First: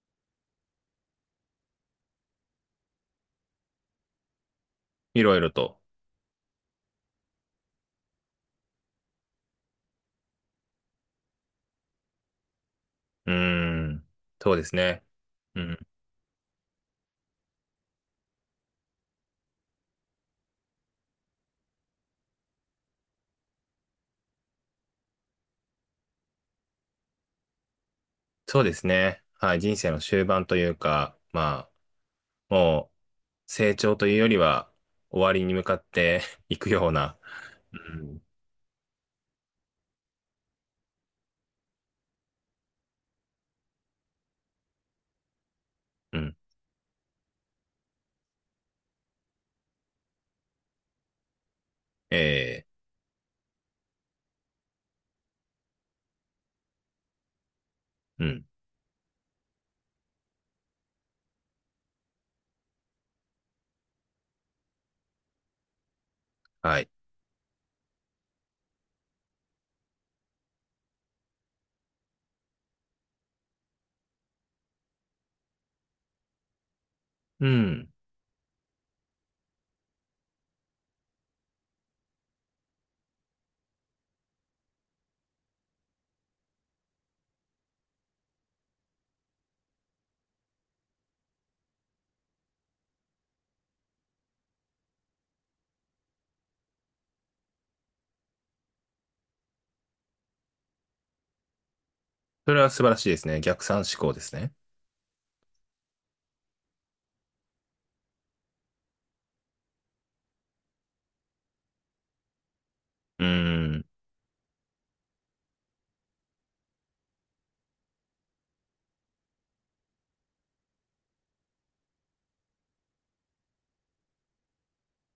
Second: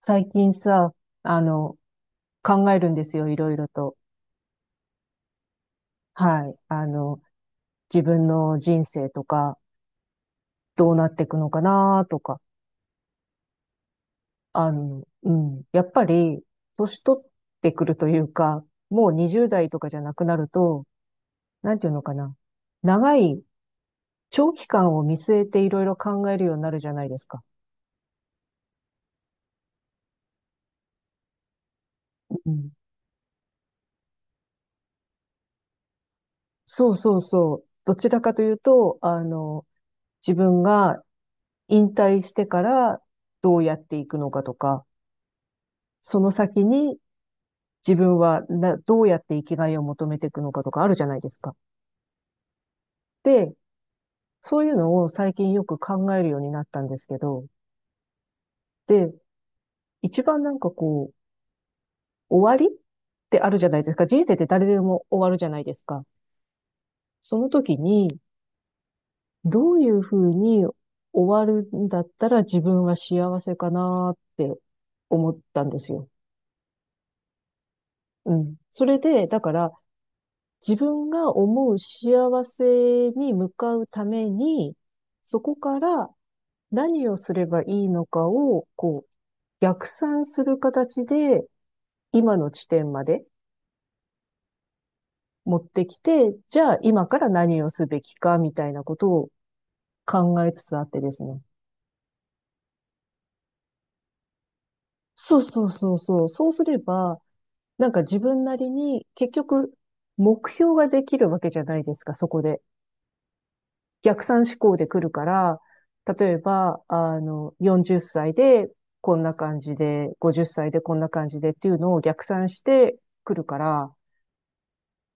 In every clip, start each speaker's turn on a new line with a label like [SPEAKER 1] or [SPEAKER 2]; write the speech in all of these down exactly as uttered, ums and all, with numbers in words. [SPEAKER 1] 最近さ、あの、考えるんですよ、いろいろと。
[SPEAKER 2] いろいろと。
[SPEAKER 1] はい。あの、自分の人生とか、どうなっていくのかなとか。
[SPEAKER 2] うーん。そうで
[SPEAKER 1] あ
[SPEAKER 2] すね。
[SPEAKER 1] の、う
[SPEAKER 2] う
[SPEAKER 1] ん。や
[SPEAKER 2] ん。
[SPEAKER 1] っぱり、年取ってくるというか、もうにじゅうだい代とかじゃなくなると、なんていうのかな。長い、長期間を見据えていろいろ考えるようになるじゃないですか。
[SPEAKER 2] そうですね。はい。人生の終盤というか、ま
[SPEAKER 1] う
[SPEAKER 2] あ、
[SPEAKER 1] ん。
[SPEAKER 2] もう、成長というよりは、終わりに向かって いくよ
[SPEAKER 1] そ
[SPEAKER 2] う
[SPEAKER 1] うそ
[SPEAKER 2] な。
[SPEAKER 1] うそう。
[SPEAKER 2] う
[SPEAKER 1] どちら
[SPEAKER 2] ん。
[SPEAKER 1] かというと、あの、自分が引退してからどうやっていくのかとか、
[SPEAKER 2] う
[SPEAKER 1] その
[SPEAKER 2] ん。
[SPEAKER 1] 先に自分はなどうやって生きがいを求めていくのかとかあるじゃないですか。
[SPEAKER 2] ええ。
[SPEAKER 1] で、そういうのを最近よく考えるようになったんですけど、
[SPEAKER 2] うん。
[SPEAKER 1] で、一番なんかこう、終わりってあるじゃないですか。人生って誰でも終わるじゃないですか。
[SPEAKER 2] はい。
[SPEAKER 1] その時に、どういうふうに終わるんだったら自分は幸せかなって思ったんですよ。
[SPEAKER 2] うん。
[SPEAKER 1] うん。それで、だから、自分が思う幸せに向かうために、そこから何をすればいいのかを、こう、逆算する形で、今の地点まで持ってきて、じゃあ今から何をすべきか、みたいなことを考えつつあってですね。
[SPEAKER 2] それは素晴らしいですね。逆算思考ですね。
[SPEAKER 1] そうそうそうそう。そうすれば、なんか自分なりに結局目標ができるわけじゃないですか、そこで。
[SPEAKER 2] うーん。
[SPEAKER 1] 逆算思考で来るから、例えば、あの、よんじゅっさいでこんな感じで、ごじゅっさいでこんな感じでっていうのを逆算してくるから、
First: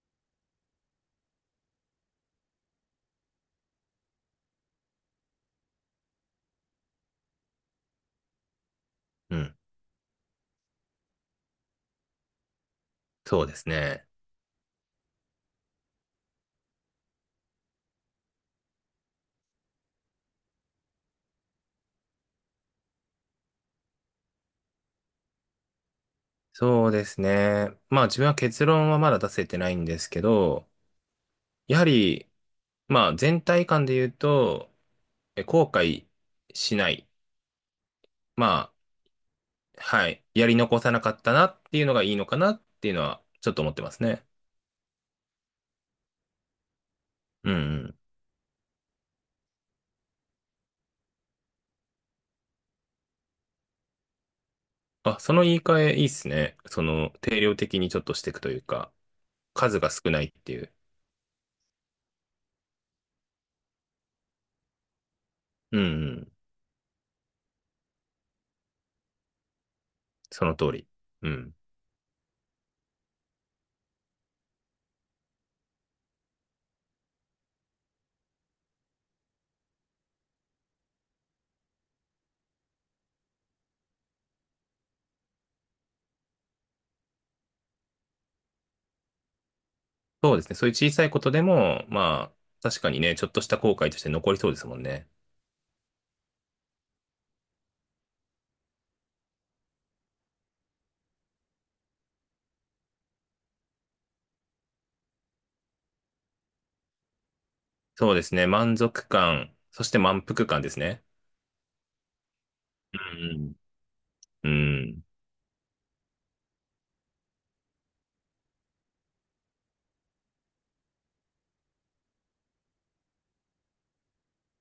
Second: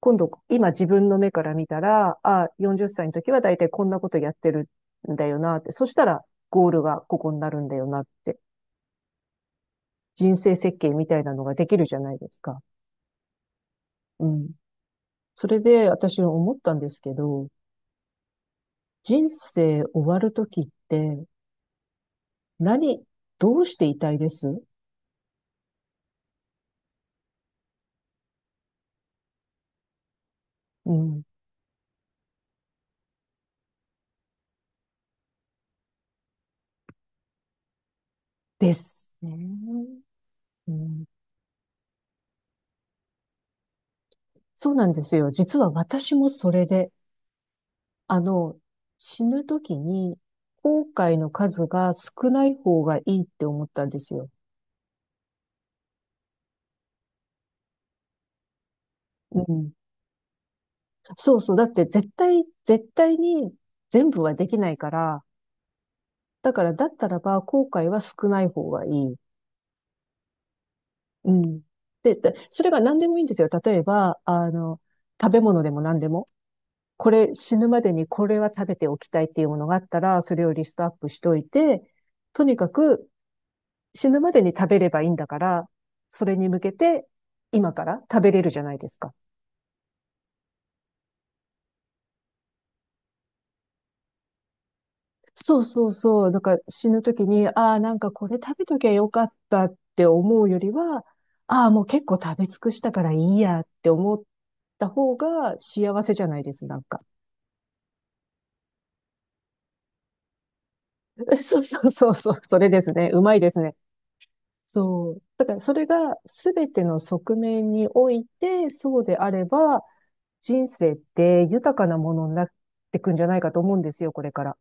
[SPEAKER 1] 今度、今自分の目から見たら、あ、よんじゅっさいの時は大体こんなことやってるんだよなって、そしたらゴールがここになるんだよなって、
[SPEAKER 2] うん。
[SPEAKER 1] 人生設計みたいなのができるじゃないですか。
[SPEAKER 2] そうですね。
[SPEAKER 1] うん。それで私思ったんですけど、人生終わる時って何、どうしていたいです？
[SPEAKER 2] そうですね。まあ自分は結論はまだ出せてないんですけど、
[SPEAKER 1] うん。
[SPEAKER 2] やはり、まあ、全体感で言うと、え後悔しない。ま
[SPEAKER 1] です
[SPEAKER 2] あ、
[SPEAKER 1] ね。
[SPEAKER 2] はい。やり
[SPEAKER 1] う
[SPEAKER 2] 残さな
[SPEAKER 1] ん。
[SPEAKER 2] かったなっていうのがいいのかなっていうのは、ちょっと思ってますね。
[SPEAKER 1] そうなんですよ。実は私もそれで、
[SPEAKER 2] うんうん。
[SPEAKER 1] あの、死ぬ時に後悔の数が少ない方がいいって思ったんですよ。
[SPEAKER 2] あ、その言い換えいいっすね。その、定量的にちょっとしていくというか、
[SPEAKER 1] うん。
[SPEAKER 2] 数が少ないっていう。
[SPEAKER 1] そうそう。だって絶対、絶対に全部はできないから、
[SPEAKER 2] うんうん。
[SPEAKER 1] だからだったらば後悔は少ない方がいい。
[SPEAKER 2] その通り。う
[SPEAKER 1] う
[SPEAKER 2] ん。
[SPEAKER 1] ん。で、でそれが何でもいいんですよ。例えば、あの、食べ物でも何でも。これ死ぬまでにこれは食べておきたいっていうものがあったら、それをリストアップしといて、とにかく死ぬまでに食べればいいんだから、それに向けて今から食べれるじゃないですか。
[SPEAKER 2] そうですね。そういう小さいことでも、まあ、確かにね、ちょっとした後悔として残りそうですもんね。
[SPEAKER 1] そうそうそう。なんか死ぬ時に、ああ、なんかこれ食べときゃよかったって思うよりは、ああ、もう結構食べ尽くしたからいいやって思った方が幸せじゃないです、なんか。
[SPEAKER 2] そうですね。満足感、そして満腹感ですね。
[SPEAKER 1] そうそうそうそう。それです
[SPEAKER 2] う
[SPEAKER 1] ね。うまいで
[SPEAKER 2] ん
[SPEAKER 1] すね。
[SPEAKER 2] うん。うん。
[SPEAKER 1] そう。だからそれが全ての側面において、そうであれば、人生って豊かなものになってくんじゃないかと思うんですよ、これから。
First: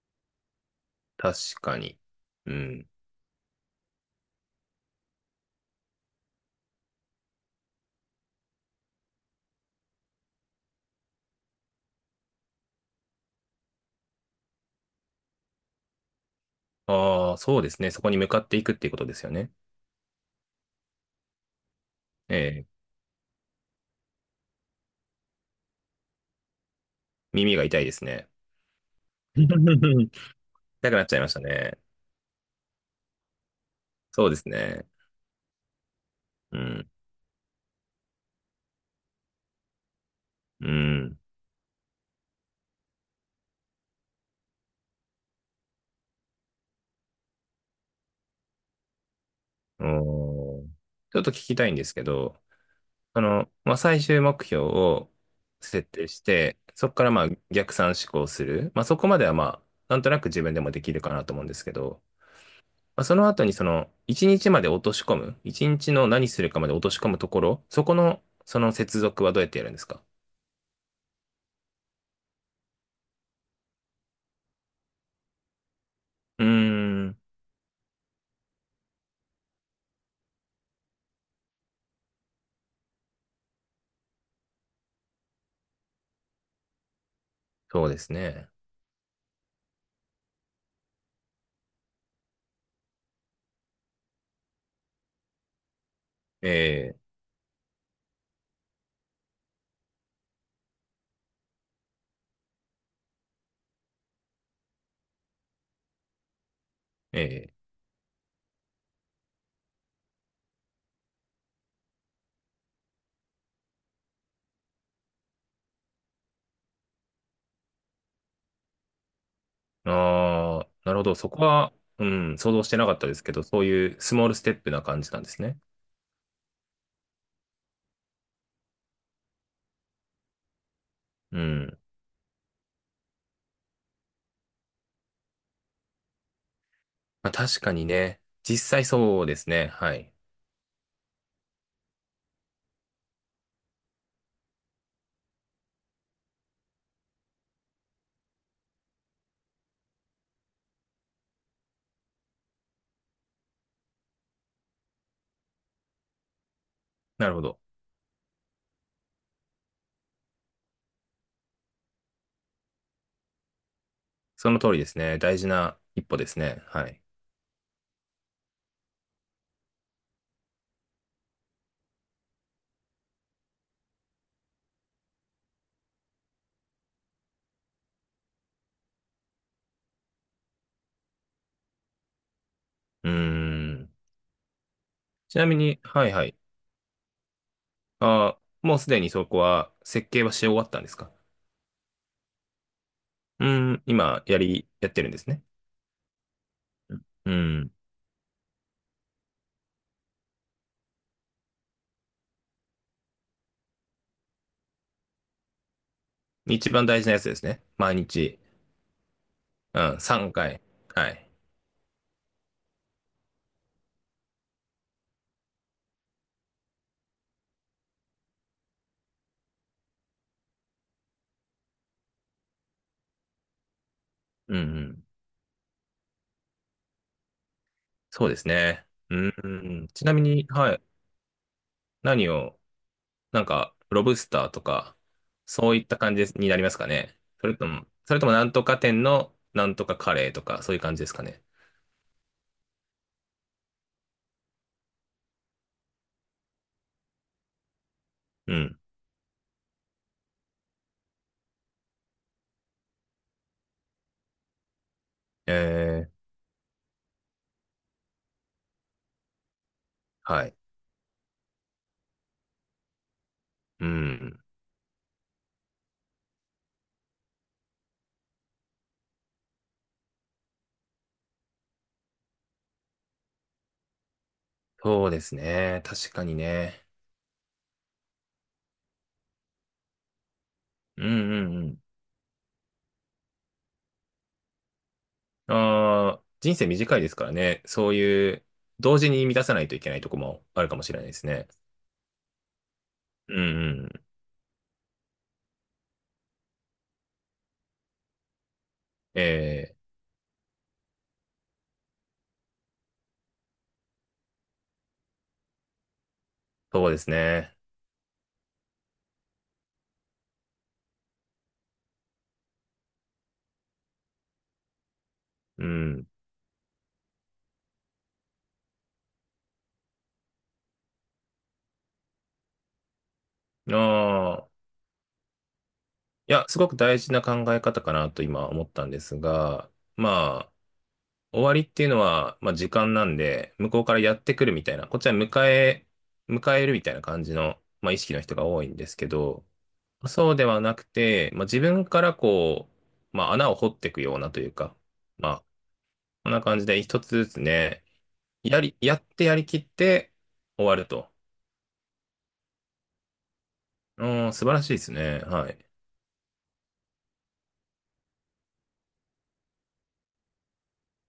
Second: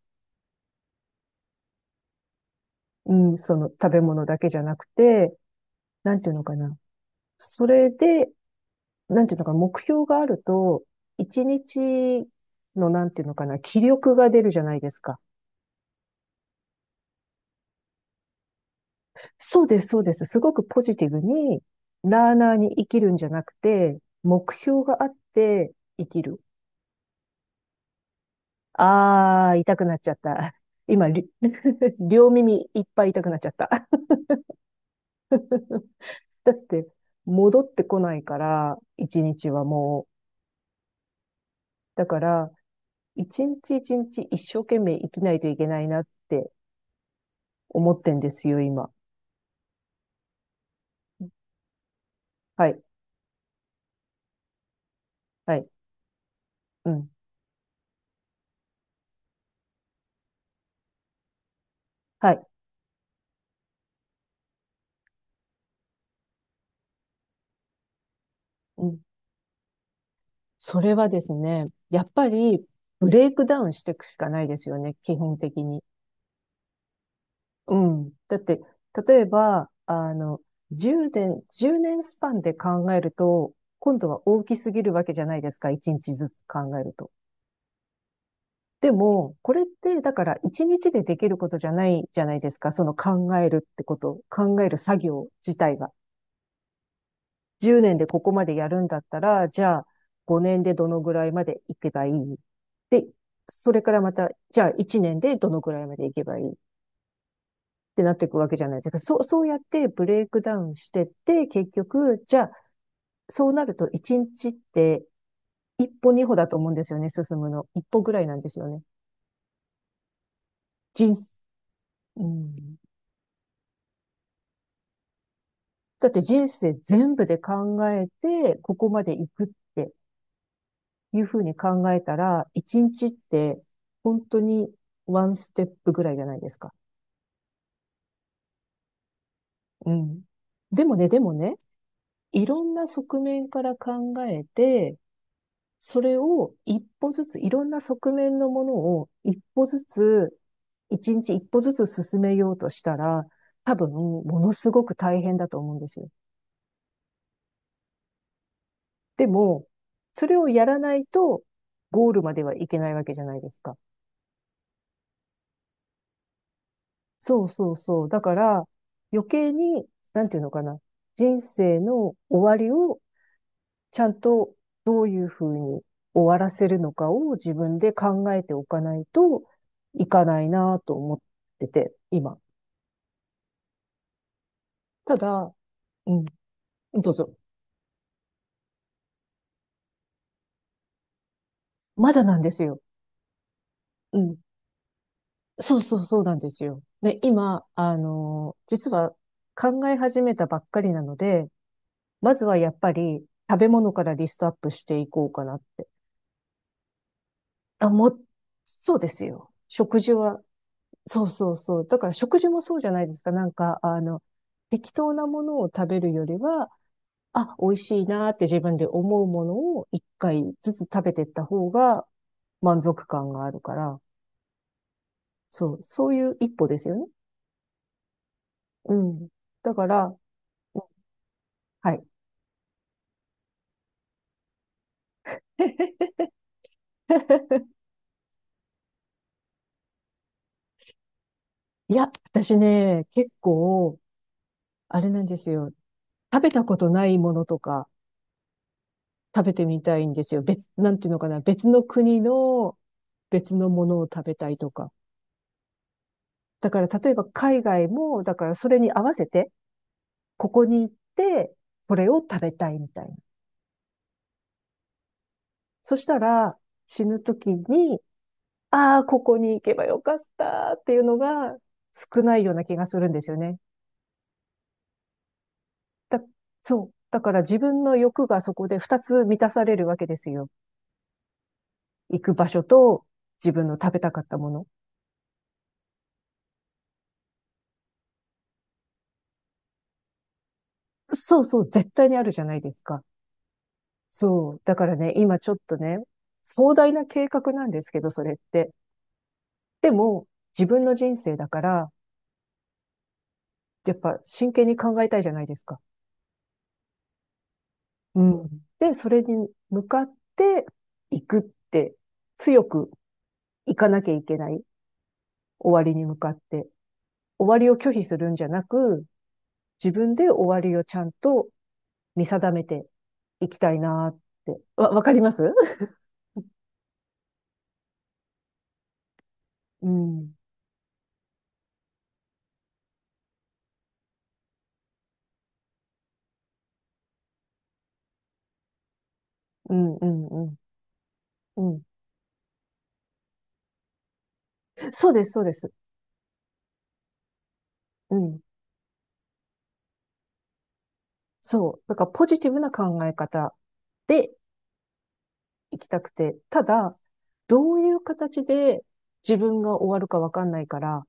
[SPEAKER 2] 確かに。うん。
[SPEAKER 1] うん、その食べ物だけじゃなくて、なんていうのかな。それで、なんていうのかな、目標があると、一日のなんていうのかな、気力が出るじゃないですか。
[SPEAKER 2] ああ、そうですね。そこに向かっていくっていうことですよね。
[SPEAKER 1] そうです、そうです。すごくポジティブに、なあ
[SPEAKER 2] え
[SPEAKER 1] なあ
[SPEAKER 2] え、
[SPEAKER 1] に生きるんじゃなくて、目標があって生きる。
[SPEAKER 2] 耳が痛いですね。
[SPEAKER 1] ああ、痛くなっちゃっ
[SPEAKER 2] 痛
[SPEAKER 1] た。
[SPEAKER 2] くなっ
[SPEAKER 1] 今、
[SPEAKER 2] ちゃいま
[SPEAKER 1] り
[SPEAKER 2] したね。
[SPEAKER 1] 両耳いっぱい痛くなっちゃった。
[SPEAKER 2] そうですね。
[SPEAKER 1] だっ
[SPEAKER 2] う
[SPEAKER 1] て、
[SPEAKER 2] ん。
[SPEAKER 1] 戻ってこないから、一日はもう。
[SPEAKER 2] うん。
[SPEAKER 1] だから、一日一日一生懸命生きないといけないなって思ってんですよ、今。
[SPEAKER 2] おー、ちょっと聞きたいんですけど、
[SPEAKER 1] はい、
[SPEAKER 2] あの、まあ、最終目標を
[SPEAKER 1] はい、
[SPEAKER 2] 設定して、そ
[SPEAKER 1] う
[SPEAKER 2] こか
[SPEAKER 1] ん、
[SPEAKER 2] らまあ逆算思考する。まあ、そこまではまあ、なんとなく自分でもできるかなと思うんですけど、
[SPEAKER 1] はい、
[SPEAKER 2] まあその後にその、一日まで落とし込む、一日の何するかまで落とし込むところ、そこの、その
[SPEAKER 1] うん。
[SPEAKER 2] 接続はどうやってやるんですか？
[SPEAKER 1] それはですね、やっぱり、ブレイクダウンしていくしかないですよね、基本的に。
[SPEAKER 2] うーん、
[SPEAKER 1] うん。だって、例えば、あの、じゅうねん、いちねんスパンで考えると、今度は大きすぎるわけじゃないですか、いちにちずつ考えると。
[SPEAKER 2] そうですね。
[SPEAKER 1] でも、これって、だからいちにちでできることじゃないじゃないですか、その考えるってこと、考える作業自体が。
[SPEAKER 2] ええ、
[SPEAKER 1] じゅうねんでここまでやるんだったら、じゃあごねんでどのぐらいまでいけばいいで、それからまた、じゃあいちねんでどのぐらいまでいけばいい
[SPEAKER 2] ええ。
[SPEAKER 1] ってなっていくわけじゃないですか。そう、そうやってブレイクダウンしてって、結局、じゃあ、そうなるといちにちって一歩二歩だと思うんですよね、進むの。一歩ぐらいなんですよね。
[SPEAKER 2] ああ、なるほ
[SPEAKER 1] 人
[SPEAKER 2] ど。そ
[SPEAKER 1] 生、
[SPEAKER 2] こは、う
[SPEAKER 1] う
[SPEAKER 2] ん、想像し
[SPEAKER 1] ん。
[SPEAKER 2] てなかったですけど、そういうスモールステップな感じなんですね。
[SPEAKER 1] だって人生全部で考えて、ここまで行くっていうふ
[SPEAKER 2] う
[SPEAKER 1] うに
[SPEAKER 2] ん。
[SPEAKER 1] 考えたら、一日って本当にワンステップぐらいじゃないですか。
[SPEAKER 2] まあ、確かにね、実際そうですね。
[SPEAKER 1] う
[SPEAKER 2] はい。
[SPEAKER 1] ん。でもね、でもね、いろんな側面から考えて、それを一歩ずつ、いろんな側面のものを一歩ずつ、一日一歩ずつ進めようとしたら、多分、ものすごく大変だと思うんですよ。
[SPEAKER 2] なるほど。
[SPEAKER 1] でも、それをやらないと、ゴールまではいけないわけじゃないですか。
[SPEAKER 2] その通りですね。大事な一歩ですね。はい。
[SPEAKER 1] そうそうそう。だから、余計に、なんていうのかな。人生の終わりをちゃんとどういうふうに終わらせるのかを自分で考えておかないといかないなと思ってて、今。
[SPEAKER 2] うーん。
[SPEAKER 1] た
[SPEAKER 2] ちな
[SPEAKER 1] だ、
[SPEAKER 2] みに、は
[SPEAKER 1] う
[SPEAKER 2] いは
[SPEAKER 1] ん、
[SPEAKER 2] い。
[SPEAKER 1] どうぞ。
[SPEAKER 2] ああ、もうすでにそこは設計はし終わったんですか？
[SPEAKER 1] まだなんですよ。
[SPEAKER 2] うん、
[SPEAKER 1] う
[SPEAKER 2] 今、
[SPEAKER 1] ん。
[SPEAKER 2] やり、やってるんですね。
[SPEAKER 1] そうそうそうなんですよ。で、
[SPEAKER 2] う
[SPEAKER 1] 今、
[SPEAKER 2] ん。
[SPEAKER 1] あのー実は考え始めたばっかりなので、まずはやっぱり食べ物からリストアップしていこうかなって。
[SPEAKER 2] 一番大事なやつですね。
[SPEAKER 1] あ、
[SPEAKER 2] 毎
[SPEAKER 1] もう、
[SPEAKER 2] 日。
[SPEAKER 1] そうですよ。
[SPEAKER 2] う
[SPEAKER 1] 食
[SPEAKER 2] ん、
[SPEAKER 1] 事
[SPEAKER 2] 3
[SPEAKER 1] は
[SPEAKER 2] 回。は
[SPEAKER 1] そう
[SPEAKER 2] い。
[SPEAKER 1] そうそう。だから食事もそうじゃないですか。なんか、あの、適当なものを食べるよりは、あ、美味しいなって自分で思うものを一回ずつ食べていった方が満足感があるから、
[SPEAKER 2] うん、うん。
[SPEAKER 1] そう、そういう一歩ですよね。
[SPEAKER 2] そうですね。
[SPEAKER 1] う
[SPEAKER 2] う
[SPEAKER 1] ん。
[SPEAKER 2] ん、う
[SPEAKER 1] だか
[SPEAKER 2] ん。
[SPEAKER 1] ら、
[SPEAKER 2] ちなみに、は
[SPEAKER 1] う
[SPEAKER 2] い。
[SPEAKER 1] ん。はい。
[SPEAKER 2] 何を、なんか、ロブスターとか、そういった感 じになりますかね。それとも、それともなんとか店のなんとかカレーとか、そういう感じですかね。
[SPEAKER 1] いや、私ね、結構、あれなんですよ。食べたことないものとか
[SPEAKER 2] うん。
[SPEAKER 1] 食べてみたいんですよ。別、なんていうのかな。別の国の別のものを食べたいとか。
[SPEAKER 2] えー、
[SPEAKER 1] だから例えば海外も、だからそれに合わせて、
[SPEAKER 2] は
[SPEAKER 1] こ
[SPEAKER 2] い。
[SPEAKER 1] こに行って、これを食べたいみたいな。
[SPEAKER 2] うん。
[SPEAKER 1] そしたら、死ぬ時に、ああ、ここに行けばよかったっていうのが少ないような気がするんですよね。
[SPEAKER 2] そうですね。確
[SPEAKER 1] だ、
[SPEAKER 2] かに
[SPEAKER 1] そ
[SPEAKER 2] ね。
[SPEAKER 1] う。だから自分の欲がそこで二つ満たされるわけですよ。
[SPEAKER 2] うん、うん、
[SPEAKER 1] 行く場所と自分の食べたかったもの。
[SPEAKER 2] ああ、人生短いですからね。そういう、同時に満たさないといけないとこもあるかもしれないです
[SPEAKER 1] そう
[SPEAKER 2] ね。
[SPEAKER 1] そう、絶対にあるじゃないですか。
[SPEAKER 2] うんうん。
[SPEAKER 1] そう。だからね、今ちょっとね、壮大な計画なんですけど、それって。
[SPEAKER 2] ええ、
[SPEAKER 1] でも、自分の人生だから、やっぱ真剣に考えたいじゃないですか。
[SPEAKER 2] そうですね。
[SPEAKER 1] うん。で、それに向かっていくって、強くいかなきゃいけない。
[SPEAKER 2] う
[SPEAKER 1] 終わりに
[SPEAKER 2] ん。
[SPEAKER 1] 向かって。終わりを拒否するんじゃなく、自分で終わりをちゃんと見定めていきた
[SPEAKER 2] あ
[SPEAKER 1] いなっ
[SPEAKER 2] あ、
[SPEAKER 1] て。わ、わかります？
[SPEAKER 2] いや、すごく大事な考え方かなと今思ったんですが、
[SPEAKER 1] うん。
[SPEAKER 2] まあ、終わりっていうのは、まあ時間なんで、向こうからやってくるみたいな、こっちは迎え、迎えるみたいな感じの、まあ意識の人が多いんですけど、
[SPEAKER 1] うん、うん、
[SPEAKER 2] そうで
[SPEAKER 1] うん。
[SPEAKER 2] はなくて、まあ自
[SPEAKER 1] うん。
[SPEAKER 2] 分からこう、まあ穴を掘っていくようなというか、
[SPEAKER 1] そうで
[SPEAKER 2] ま
[SPEAKER 1] す、そう
[SPEAKER 2] あ、
[SPEAKER 1] です。
[SPEAKER 2] こんな感じで一つずつね、
[SPEAKER 1] うん。
[SPEAKER 2] やり、やってやりきって終わると。
[SPEAKER 1] そう。だからポジティブな考え方
[SPEAKER 2] う
[SPEAKER 1] で
[SPEAKER 2] ん、素晴らしいですね。はい。
[SPEAKER 1] 行きたくて、ただ、どういう形で自分が終わるかわかんないから、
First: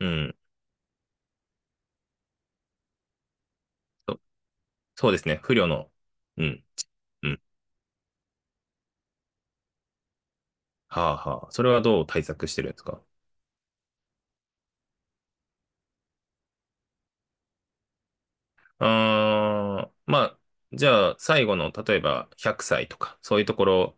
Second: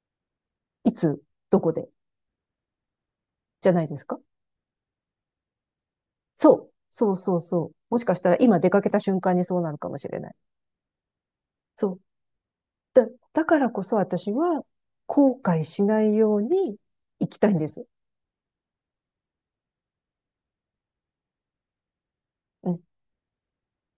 [SPEAKER 2] うん。
[SPEAKER 1] いつ、どこで、じゃないですか？
[SPEAKER 2] そそうですね。不慮の。う
[SPEAKER 1] そ
[SPEAKER 2] ん。
[SPEAKER 1] う。そう
[SPEAKER 2] う
[SPEAKER 1] そう
[SPEAKER 2] ん。
[SPEAKER 1] そう。もしかしたら今出かけた瞬間にそうなるかもしれない。
[SPEAKER 2] はあはあ。それは
[SPEAKER 1] そう。
[SPEAKER 2] どう対策してるんですか？
[SPEAKER 1] だ、だからこそ私は後悔しないように行きたいんです。
[SPEAKER 2] あー、まあ、じゃあ、最後の、例えば100
[SPEAKER 1] うん。
[SPEAKER 2] 歳とか、そういうところ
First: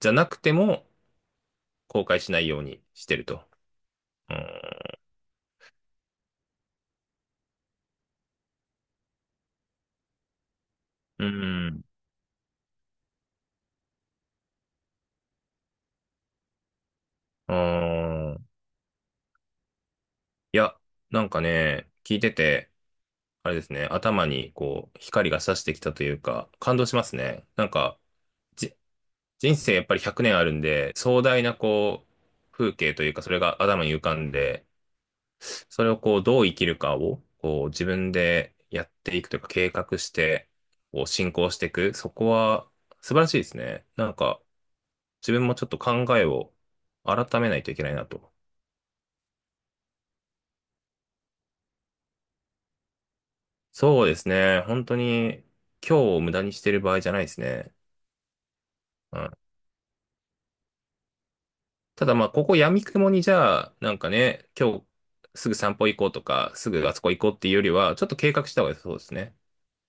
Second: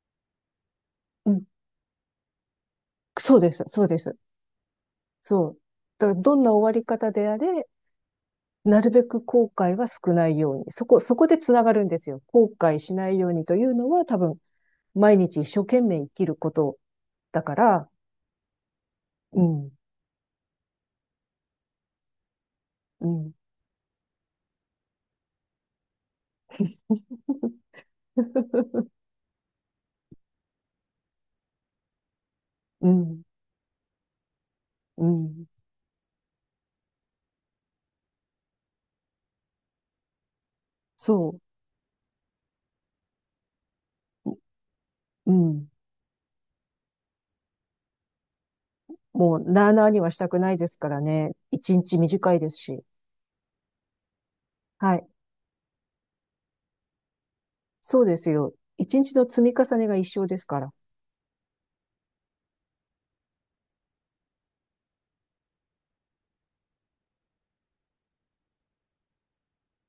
[SPEAKER 2] じゃなくても、
[SPEAKER 1] うん。
[SPEAKER 2] 後悔しないようにしてる
[SPEAKER 1] そう
[SPEAKER 2] と。
[SPEAKER 1] です。そうです。
[SPEAKER 2] うん。
[SPEAKER 1] そう。だからどんな終わり方であれ、なるべく後悔は少ないように。そこ、そ
[SPEAKER 2] う
[SPEAKER 1] こでつなが
[SPEAKER 2] ん。
[SPEAKER 1] るんですよ。後悔しないようにというのは多分毎日一生懸命生きることだ
[SPEAKER 2] あ
[SPEAKER 1] から、
[SPEAKER 2] ー、
[SPEAKER 1] うん、
[SPEAKER 2] いや、なんかね、聞いてて、
[SPEAKER 1] うん、
[SPEAKER 2] あれですね、頭にこう、光が差してきたというか、感動しますね。なんか、じ、人生やっぱりひゃくねんあるんで、壮大なこう、風
[SPEAKER 1] う
[SPEAKER 2] 景という
[SPEAKER 1] ん、
[SPEAKER 2] か、それ が頭に浮かんで、
[SPEAKER 1] うん、
[SPEAKER 2] それをこう、どう生きるかを、こう、自分でやっていくというか、計画して、こう、進
[SPEAKER 1] そ
[SPEAKER 2] 行していく。そこは、素晴らしいですね。なん
[SPEAKER 1] う、
[SPEAKER 2] か、
[SPEAKER 1] う
[SPEAKER 2] 自分もちょ
[SPEAKER 1] ん。
[SPEAKER 2] っと考えを改めないといけないなと。
[SPEAKER 1] もう、なあなあにはしたくないですからね。一日短いですし。
[SPEAKER 2] そうですね、本
[SPEAKER 1] は
[SPEAKER 2] 当
[SPEAKER 1] い。
[SPEAKER 2] に、今日を無駄にしてる場合じゃないですね。
[SPEAKER 1] そうですよ。一日
[SPEAKER 2] う
[SPEAKER 1] の
[SPEAKER 2] ん。
[SPEAKER 1] 積み重ねが一生ですから。
[SPEAKER 2] ただまあ、ここ闇雲にじゃあ、なんかね、今日すぐ散歩行こうとか、すぐあそこ行こうっていうよりは、ちょっと計画した方が良さそうですね。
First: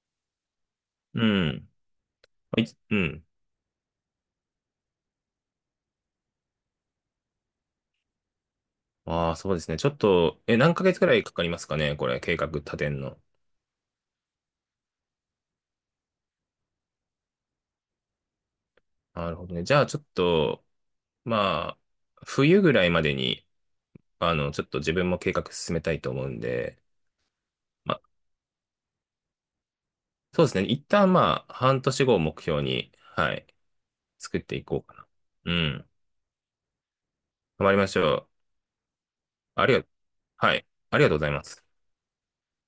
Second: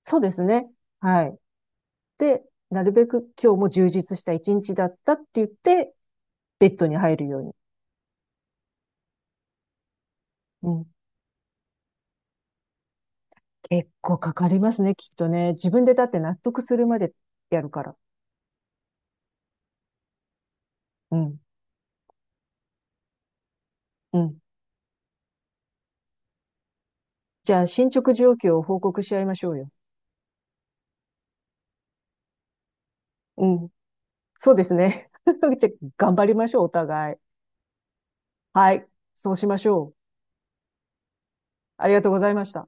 [SPEAKER 1] そうですね。
[SPEAKER 2] う
[SPEAKER 1] はい。
[SPEAKER 2] ん。
[SPEAKER 1] で、
[SPEAKER 2] はい、
[SPEAKER 1] なる
[SPEAKER 2] う
[SPEAKER 1] べ
[SPEAKER 2] ん。
[SPEAKER 1] く今日も充実した一日だったって言って、ベッドに入るように。
[SPEAKER 2] ああ、そうですね。ちょっと、え、
[SPEAKER 1] う
[SPEAKER 2] 何ヶ
[SPEAKER 1] ん。
[SPEAKER 2] 月くらいかかりますかね、これ、計画立てんの？
[SPEAKER 1] 結構かかりますね、きっとね。自分でだって納得するまでやるから。
[SPEAKER 2] なるほどね。じゃあ、ちょっと、
[SPEAKER 1] うん。
[SPEAKER 2] まあ、冬ぐらいまでに、
[SPEAKER 1] う
[SPEAKER 2] あ
[SPEAKER 1] ん。
[SPEAKER 2] の、ちょっと自分も計画進めたいと思うんで、
[SPEAKER 1] じゃあ、進
[SPEAKER 2] まあ、
[SPEAKER 1] 捗状況を報告し合いましょうよ。
[SPEAKER 2] そうですね。一旦まあ、半年後を目標に、はい、
[SPEAKER 1] うん。
[SPEAKER 2] 作っ
[SPEAKER 1] そう
[SPEAKER 2] て
[SPEAKER 1] で
[SPEAKER 2] い
[SPEAKER 1] す
[SPEAKER 2] こうかな。
[SPEAKER 1] ね。
[SPEAKER 2] う
[SPEAKER 1] じゃあ、
[SPEAKER 2] ん。
[SPEAKER 1] 頑張りましょう、お互い。
[SPEAKER 2] 頑張りましょう。
[SPEAKER 1] はい。そうしま
[SPEAKER 2] あ
[SPEAKER 1] し
[SPEAKER 2] りが、
[SPEAKER 1] ょう。
[SPEAKER 2] はい、ありがとうございます。
[SPEAKER 1] ありがとうございました。